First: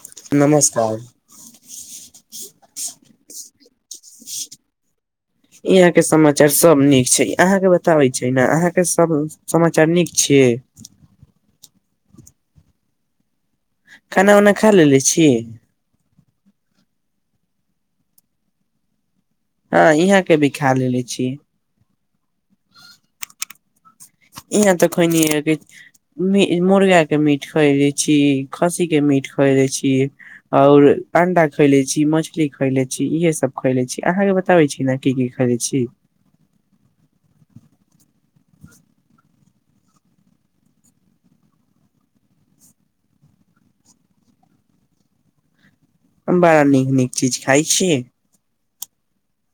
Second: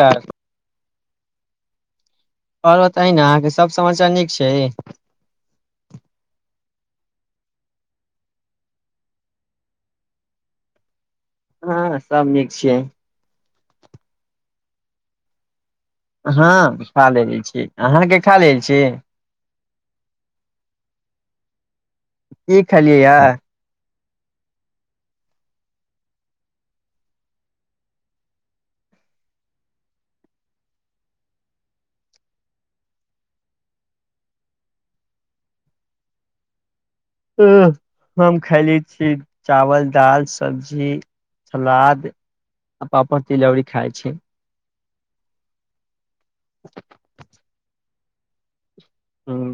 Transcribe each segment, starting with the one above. आओर नमस्कार। और बताई ने अहाँ सब समाचार नीक छै। इहाँ के समाचार सब नीक छै, अहाँ के बताबै छै ने अहाँ के सब समाचार नीक छिये। हाँ सब नीक छै। खाना-उना खा लेलेे छी। हाँ खा लेले छी, अहाँ के खा लेल छी। हाँ इहाँ के भी खा लेले छी। की खेलि या। इहाँ ते खेनिये अभी मी मुर्गा के मीट खएलै छी, खस्सीके मीट खएलै छी और अंडा खैएले छी, मछली खएलै छी, इहे सब खएलै छी, अहाँ के बताबै छी ने की की खएलै छी। उँह। हम खएलै छी। चावल, दाल, सब्जी, सलाद आ पापड़, तिलौरी खाय छी। बड़ा नीक-नीक चीज खाय छीये। ह्म्म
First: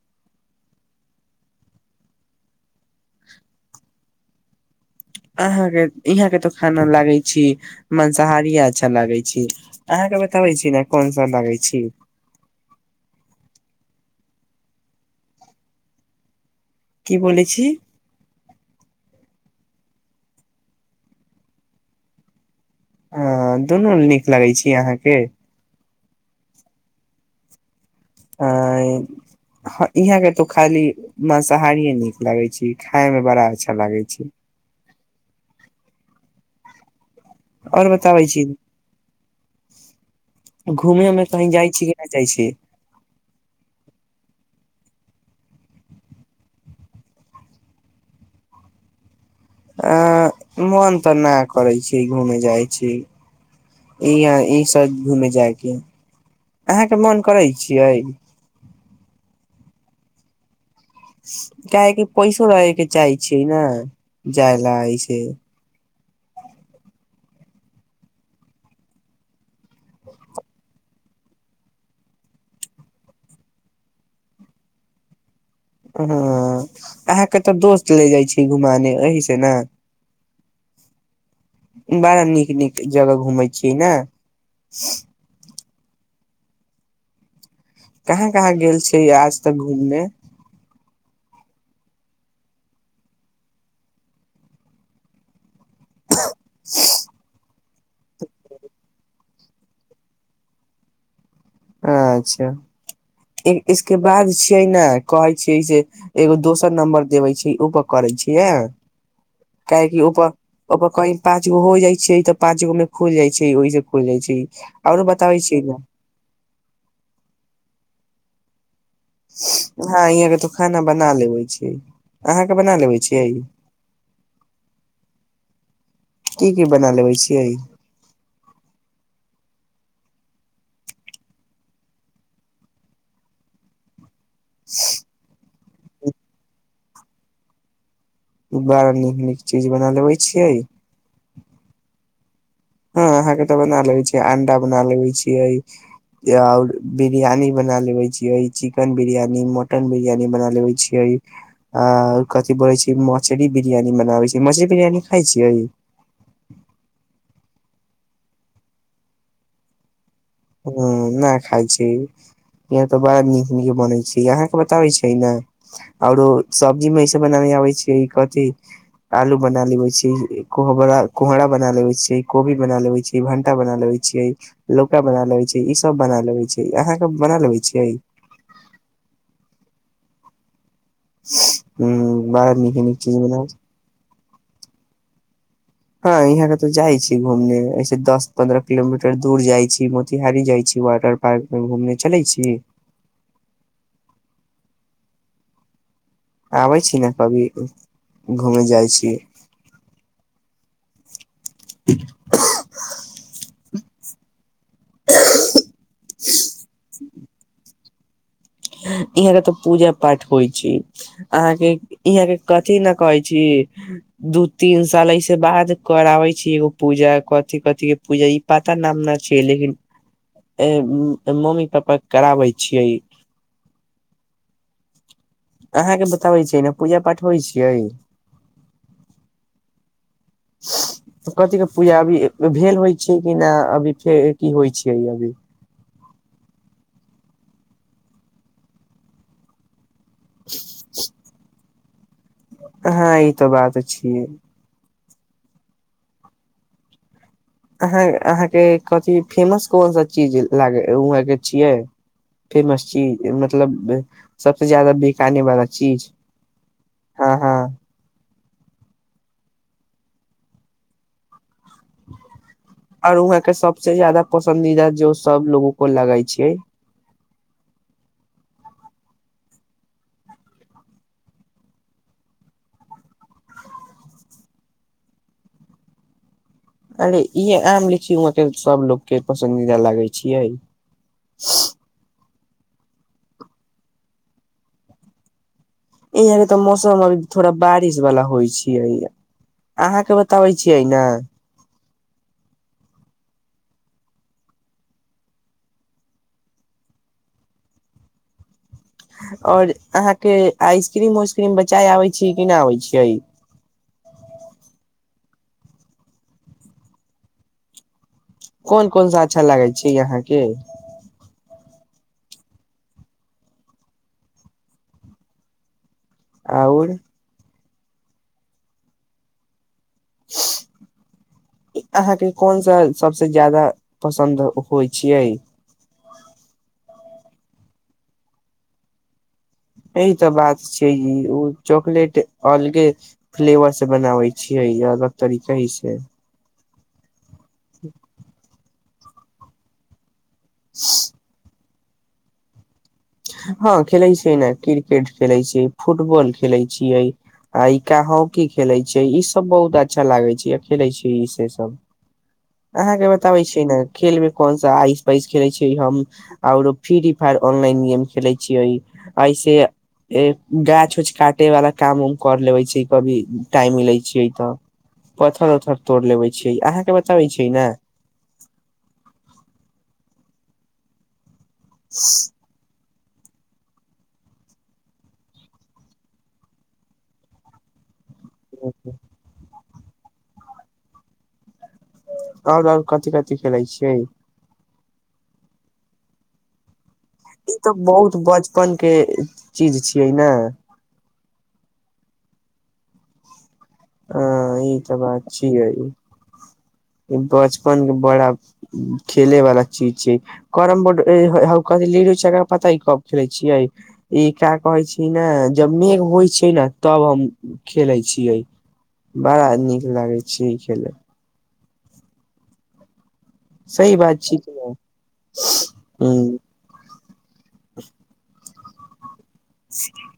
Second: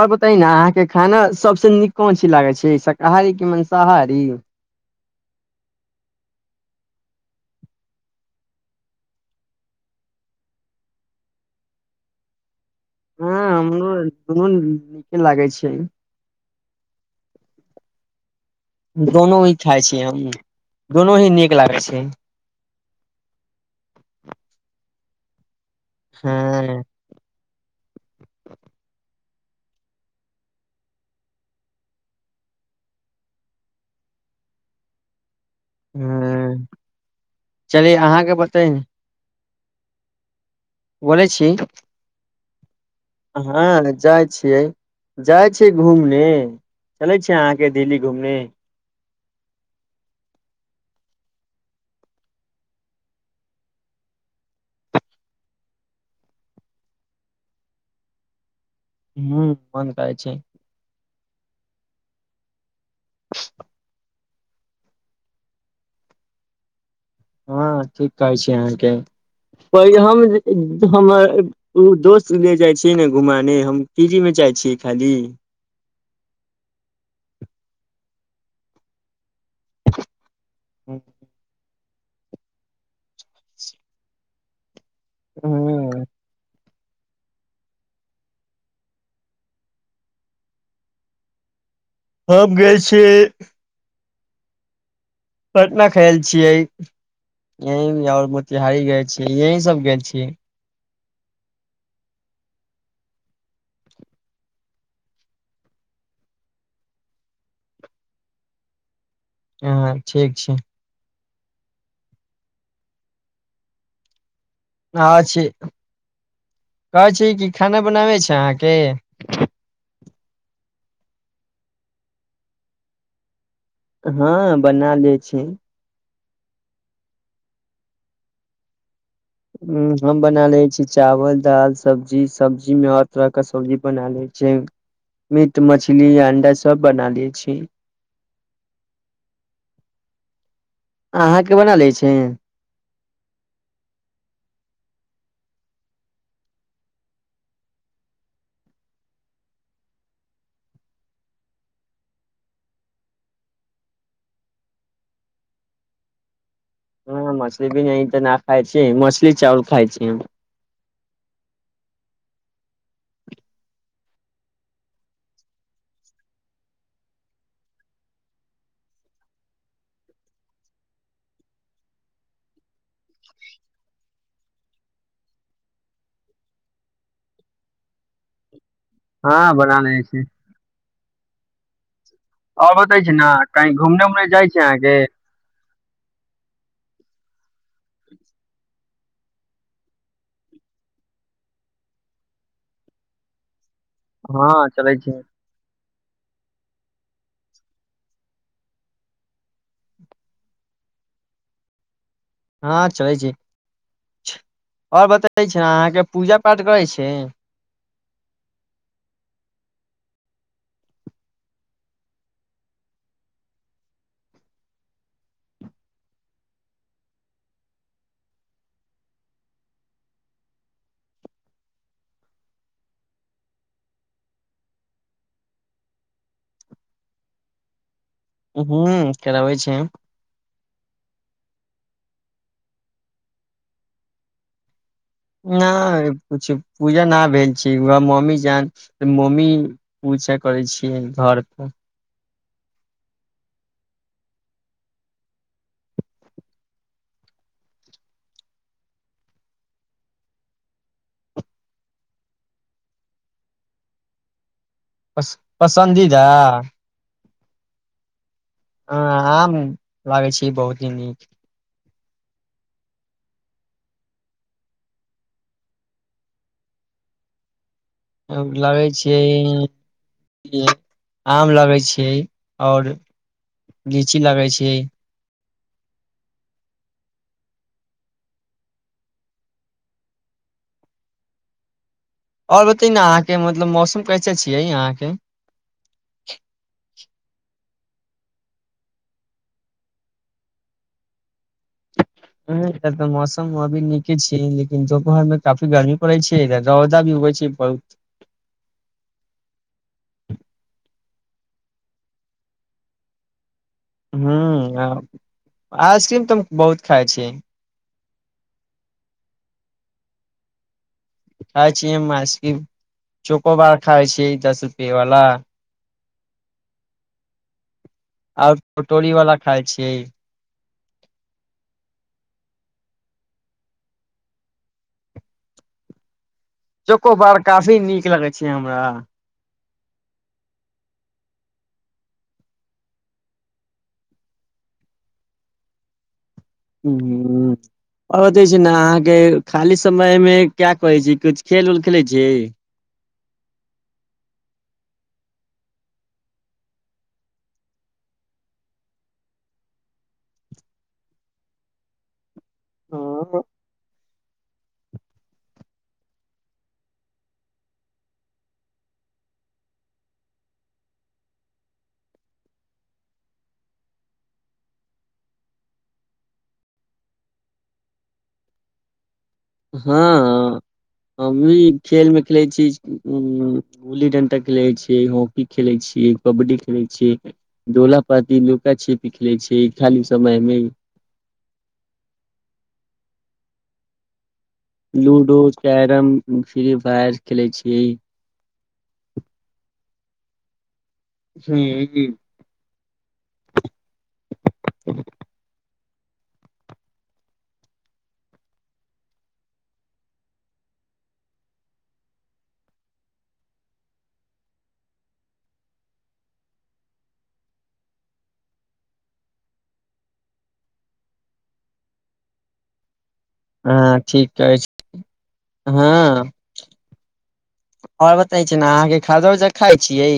और बताई ने अहाँ के खाना सबसे नीक कोन चीज लागै छै शकाहारी की मंसाहारी। अहाँ के इहाँ के तो खाना लागै छी मंसाहारिये अच्छा लागै छी, अहाँ के बताबै छी ने कोन सब लागै छी। हाँ हमरो दुनू नीके लागै छै। की बोले छी। दोनो ही खाय छी हम, दोनो ही नीक लागै छै। हाँ दुनू नीक लागै छी अहाँ के। हाँ। अ इ ह इहाँ के तो खाली मंसाहारिये नीक लागै छी, खाय मे बड़ा अच्छा लागै छै। हाँ। और चलि अहाँ बताबै के छी बताई ने घूमे मे कहीं जाय छी कि नै जाय छी। हँ जाइत छियै जाइत छियै घूमने चलै छियै अहाँके दिल्ली घूमने। मोन तऽ नहि करै छै घूमेय जाइ छी इह ईसभ घूमेय जायके अहाँके मोन करै छियै। हू बन्द करै छै। काहेक पैसो रहगै के चाहै छियै ने जाय ल छै। [unintelligible] हँ ठीक कहै छी अहाँके हम हमर ओ दोस्त ल जाइ छियै ने घुमाने हम फी मे जाइ छियै खाली। हाँ अहाँ के ते दोस्त ले जाय छी घुमाने एही से ना। ह्म्म। बड़ा नीक-नीक जगह घुमै छी ना। हूं। [unintelligible] कहाँ कहाँ गेल छै आज तक घूमने। [unintelligible] हम गए छियै। [unintelligible] [unintelligible] पटना। खेल छियै। [unintelligible] यही आओर मोतिहारी गेल छीियै यहीं सब गेल छीियै। [unintelligible] अच्छा इसके बाद छियै ने कहै छियै जे एगो दोसर नम्बर देबै छै ओपर करै छियै ह। [unintelligible] क हँ की उप ठीक छै -उप कअ। पाँच गो हो जाइ छै त पांच गो में खुल जाय छै ओहि से खुल जाइ छै। आ आओरो बताबै छी छियै ने। [unintelligible] [unintelligible] कहै छी कि खाना बनाबै छै अहाँके। हँ यहाँ के तू खाना बना लेबे छी अहाँके बना लेबे छीिय। [unintelligible] हँ बना ले छी। [unintelligible] की की बना लेबै छियै। [unintelligible] ह हम बना ले छी चावल दाल सब्जी- सब्जी में हर तरह के सब्जी बना ले छी। छै। [unintelligible] तऽ मछली या अंडा सब बना ले छी। [unintelligible] बड़ा नीक नीक चीज बना लेबे छियै। [unintelligible] अहाँके बना लै छै। [unintelligible] हँ अहाँ के तऽ बना लेबे छीियै अंडा बना लेबे छियै आऔर बिरियानी बना लेवे छियै चिकेन बिरियानी मटन बिरियानी बना लेवे छियै आ कथिी बोलै छी मछरी बिरियानी बना ले छीिय मछरी बिरियानी खााय छियै। [unintelligible] हँ मछली भी नहि अ तऽ न खाय छै मछली चावउल खाय छै। [unintelligible] ह नहि खााय छै यह तऽ बड़ा नीक नीक बनै छै अहाँके बताबै छै ने आओरो सब्जी मेस बनाबे आबै छै कथिी आलू बना लेबे छी कोहरा बना लेे छियै कोबी बना लेबे छिय भंटा बना लेबे छियै लोक। क बना लेबे छै ई सब बना लेबे छै अहाँके बना लेबे छियै। [unintelligible] हँ बढ़ान छै। [unintelligible] हूं। आओर बताै छै ने की घुमने- उमने। जाइ छै अहाँके। [unintelligible] हँ यहाँके तऽ जाइ छी घूमने ऐसे दस पन्द्रह किलोमीटर दूर जाइ छी मोतिहारी जाइ छी वाटर पार्कमे घूमने चलै छी। [unintelligible] हँ चलै छै। [unintelligible] आबै छी ने कभी घूमय जाइ छी। [unintelligible] [unintelligible] हँ चलै छै। [unintelligible] आओर बतै छी ने अहाँके पूजा पाठ करै छै। हं। [unintelligible] यहाँ के तऽ पूजा पाठ होइ छै, अहाँके यहाँ के कथि ने कहै छी, दू तीन साल ऐसे बाद कराबै छी, एगो पूजा कथि-कथि के पूजा ई पता नाम न छै लेकिन मम्मी-पप्पा कराबै छियै। अहाँके बताबै छी ने, पूजा-पाठ होइ छियै। हू कराबै छै। कथी क पूजा अभी भेल होइ छै, कि नहि अभी फेर की होइ छै। नइऽ। किछु पूजा न भेल छै, वहे मम्मी जान त मम्मी। पूजा करै छियै घर पर। हँ ई तो बात छ। अहाँ अहाँके कथिी फेमस कोन सा चीज लाग उह के छियै फेमस चीज मतलब सब। सब जादा बिके वा चीज पसन्दीदा हँ हँ। [unintelligible] हँ आम लागै छै, बहुते नीक। आओर वहाँ के सबसे ज्यादा पसंदीदा, जो सब लोगों को लगाई छैय। लगै छै, आम लगै छै आओर लीची लगै छै। अरे, इहे आम-लीची वहाँ के सबलोग के पसन्दीदा लागे छियै। आओर बतै ने अहाँके, मतलब मौसम कैसे छियै अहाँके। इहै क तऽ मौसम। थोड़ा बारिश वाला होइ छियै, अहाँके बताबै छियै ने। ह इधर तऽ मौसम अभी नीके छैय, लेकिन दुपहर में काफी गर्मी पड़ै छै, इधर रौदा भी उगै छै बहुत। आओर, अहाँके आइसक्रीम-उइसक्रीम बचाय आबै छीयै कि नहि आबै छियै। हुं, आइसक्रीम तऽ हम बहुत खाइ छी। कोन-कोन सा अच्छा लागै छै अहाँके। खाय छियै हम आइसक्रीम, चौकोबार खाइ छियै दस रुपे वाला। आओर आ ओटोली वाला खाइ छी। अहाँके कोन-सा। सबसे ज्यादा पसन्द होइ छियै। चोकोबार, काफी नीक लगै छै हमरा। य तऽ बात छैय, ओ चॉकलेट अलगे फ्लेवर से बनाबै छियै, अलग तरीके से। ह ह- हुं आ- जेना अहाँके खाली समय में। क्या कहै छी, कुछ खेल- उल। खेलै छी। हँ खेलैत छै ने, क्रिकेट खेलैत छै, फुटबॉल खेलै छियै आ हॉकी खेलैत छियै, ईसभ बहुत अच्छा लागैत छै खेलैत छै इ से सभ। अहाँ के बताबे छीयै ने खेल मे कोन सा आइस-पाइस खेले छै। की हम आरो फ्री फायर ऑनलाइन यन। खेलै छियै, ऐसे गाछ-उछ काटे वाला काम हम कर लेबै छै, कभी टाइम मिलै छै तऽ। पथर-ऊथर तोड़ लेबै छियै अहाँके बताबै छै ने। हँ। हमी खेल में खेले छी। उ गुल्ली-डंटा खेलै छीयै, हॉकी खेलै छियै, कबड्डी खेलैत छियै डोला। पति लुका-छीपी खेलै छै। खाली समयमे आओर आओर कथि कथि खेलैत छियै? लूडो, कैरम, फ्री फायर खेले ई तऽ छियै बहुत बचपन के चीज छै। कि ना? हुँ। ह ई तऽ बात छियै, बचपन के बड़ा खेले वाला चीज छै। कैरमबोर्ड लीड होय छै पता कब खेलै छियै, ई क्या कहै छै ने जब मेघ होइ छै ने तब हम खेलै छियै। बड़ा नीक लागै छै ई खेलय। सही हँ बात ठीक कहै ह छी। हँ आओर बता। जेना आहाँ के खाजा उजा खाइ छियै?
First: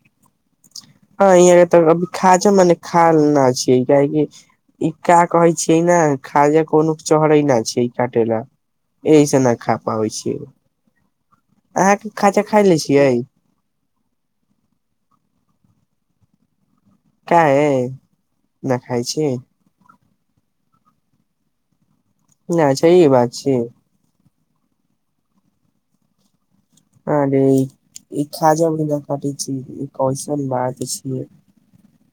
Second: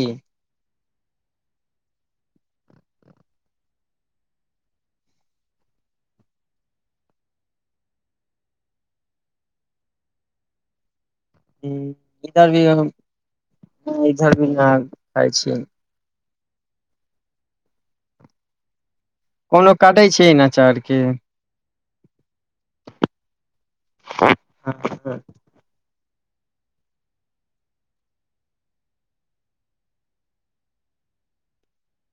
हं यहाँ तऽ अभी खाजा मने खाल न छी। काहे कि ई का कहै छियै ने खाजा कोनो चढ़ै न छै काटे ला। एहिसँ नहि खा पाबै छी। हँ इधर भी अब इधर भी न खाइ छी। [unintelligible] काहे? नहि खाइ छी। पढ़ै छै न आचार के? ना सही बात छै। [unintelligible] आरे ई‌ खाजा उजा काटै छियै। इ कौसन बात छियै?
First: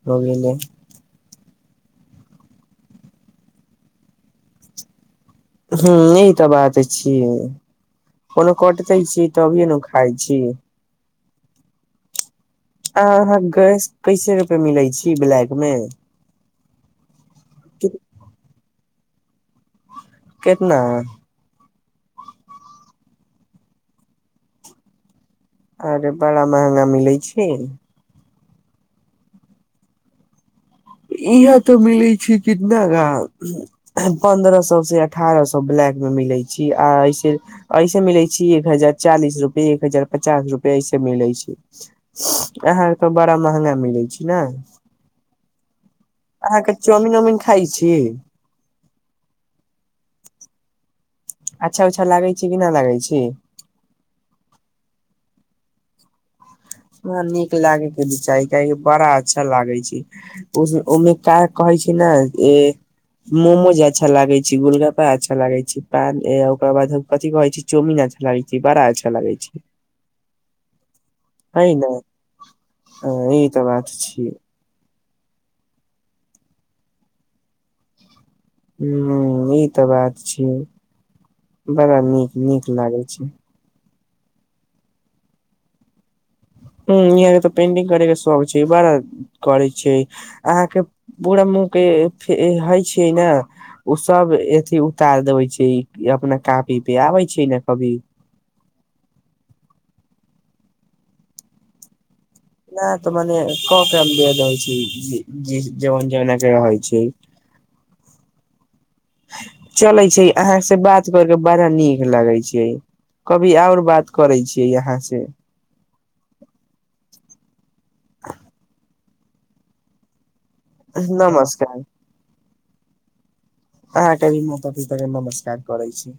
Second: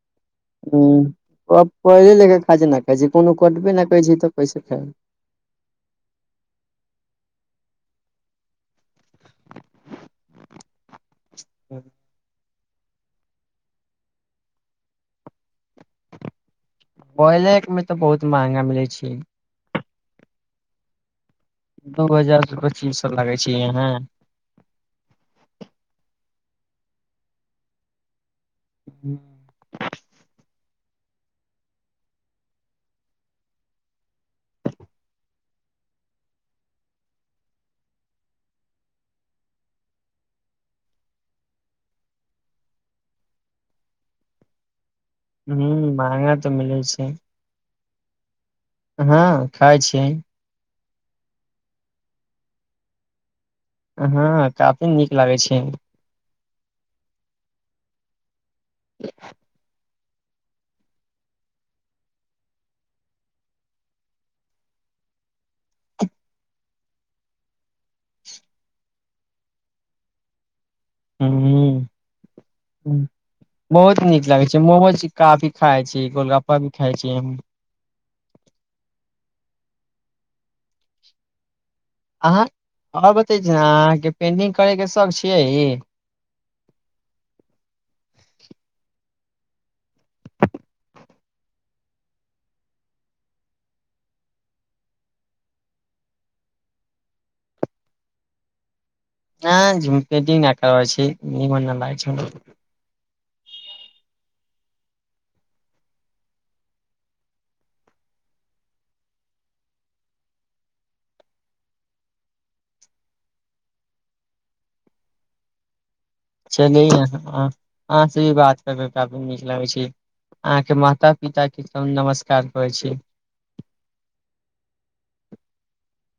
बगेले ह त पहिले ले के खाजा ना खाय छी। कोनो कटबे ना करै छी। तऽ कैसे खाइब? हं ई तऽ बात छियै। कोनो कटतै छी? तभिए ने खाय छी। [unintelligible] आ अहाँ गैस कैसे रुपये मिलै छी? ब्लैक मे? ब्रॉयलर मे तऽ बहुत महंगा मिलै छै। [unintelligible] कितना? दू हजार सँ पच्चीस‌‌ सौ लागै छै यहाँ। अरे बड़ा महँगा मिलै छै। [unintelligible] इहाँ तऽ मिलै छै कितना गा? पन्द्रह सौ से अठारह सौ ब्लैक मे मिलै छै। आ ऐसे ऐसे मिलै छी एक हजार चालीस रुपए, एक हजार पचास रुपए ऐसे मिलै छै। अहाँ अरके बड़ा महंगा मिलै छै ने। हू अहाँके चाउमिन-उऊमिन खाइ छी। की? हँ खाइ छियै। अच्छा-उच्छा लागै छी कि ना लागै छी? हँ काफी नीक लागै छै। हं नीक लागे के न चाही। काहे कि बड़ा अच्छा लागे छै। ओमे क कहै छैय ने जे मोमोज अच्छा लागै छैय, गोलगप्पा अच्छा लागै छैय, पान ओकरा बाद कथि कहै छैय चाउमीन अच्छा लागै छैय, बड़ा अच्छा लागै छैय। उं ई तऽ बात बहुत नीक छियै लागै छैय मोमोज। काफी खाइ छी गोलगप्पा भी खाइ छी हम। [unintelligible] ई तऽ बात छिय। अहाँ आ बतै छी ने अहाँके पेंटिंग करे के शौक छियै? हँ यहाँ के तऽ पेंटिंग करे के शौक छै। बड़ा करै छै अहाँ के पूरा मुह के हइ छै ने ओ सब अथी उतार देबे छै अपना कपी पे आबै छै ने कभी। हँ झुमपेटी ना करबै छी। निमन ना लागै छै। नहि तऽ मने क हम दे देइ छी जोन-जोना क रहइ छै। चलै छै अहाँ से बात कर के बड़ा नीक लगै छै। कभी आओर बात करै छियै अहाँ से। चलि आहाँ से भी बात करके काफी नीक लागै छै। अहाँके माता पिता के नमस्कार नमस्कार होइ छैय। अहाँ की क त नमस्कार करै छी।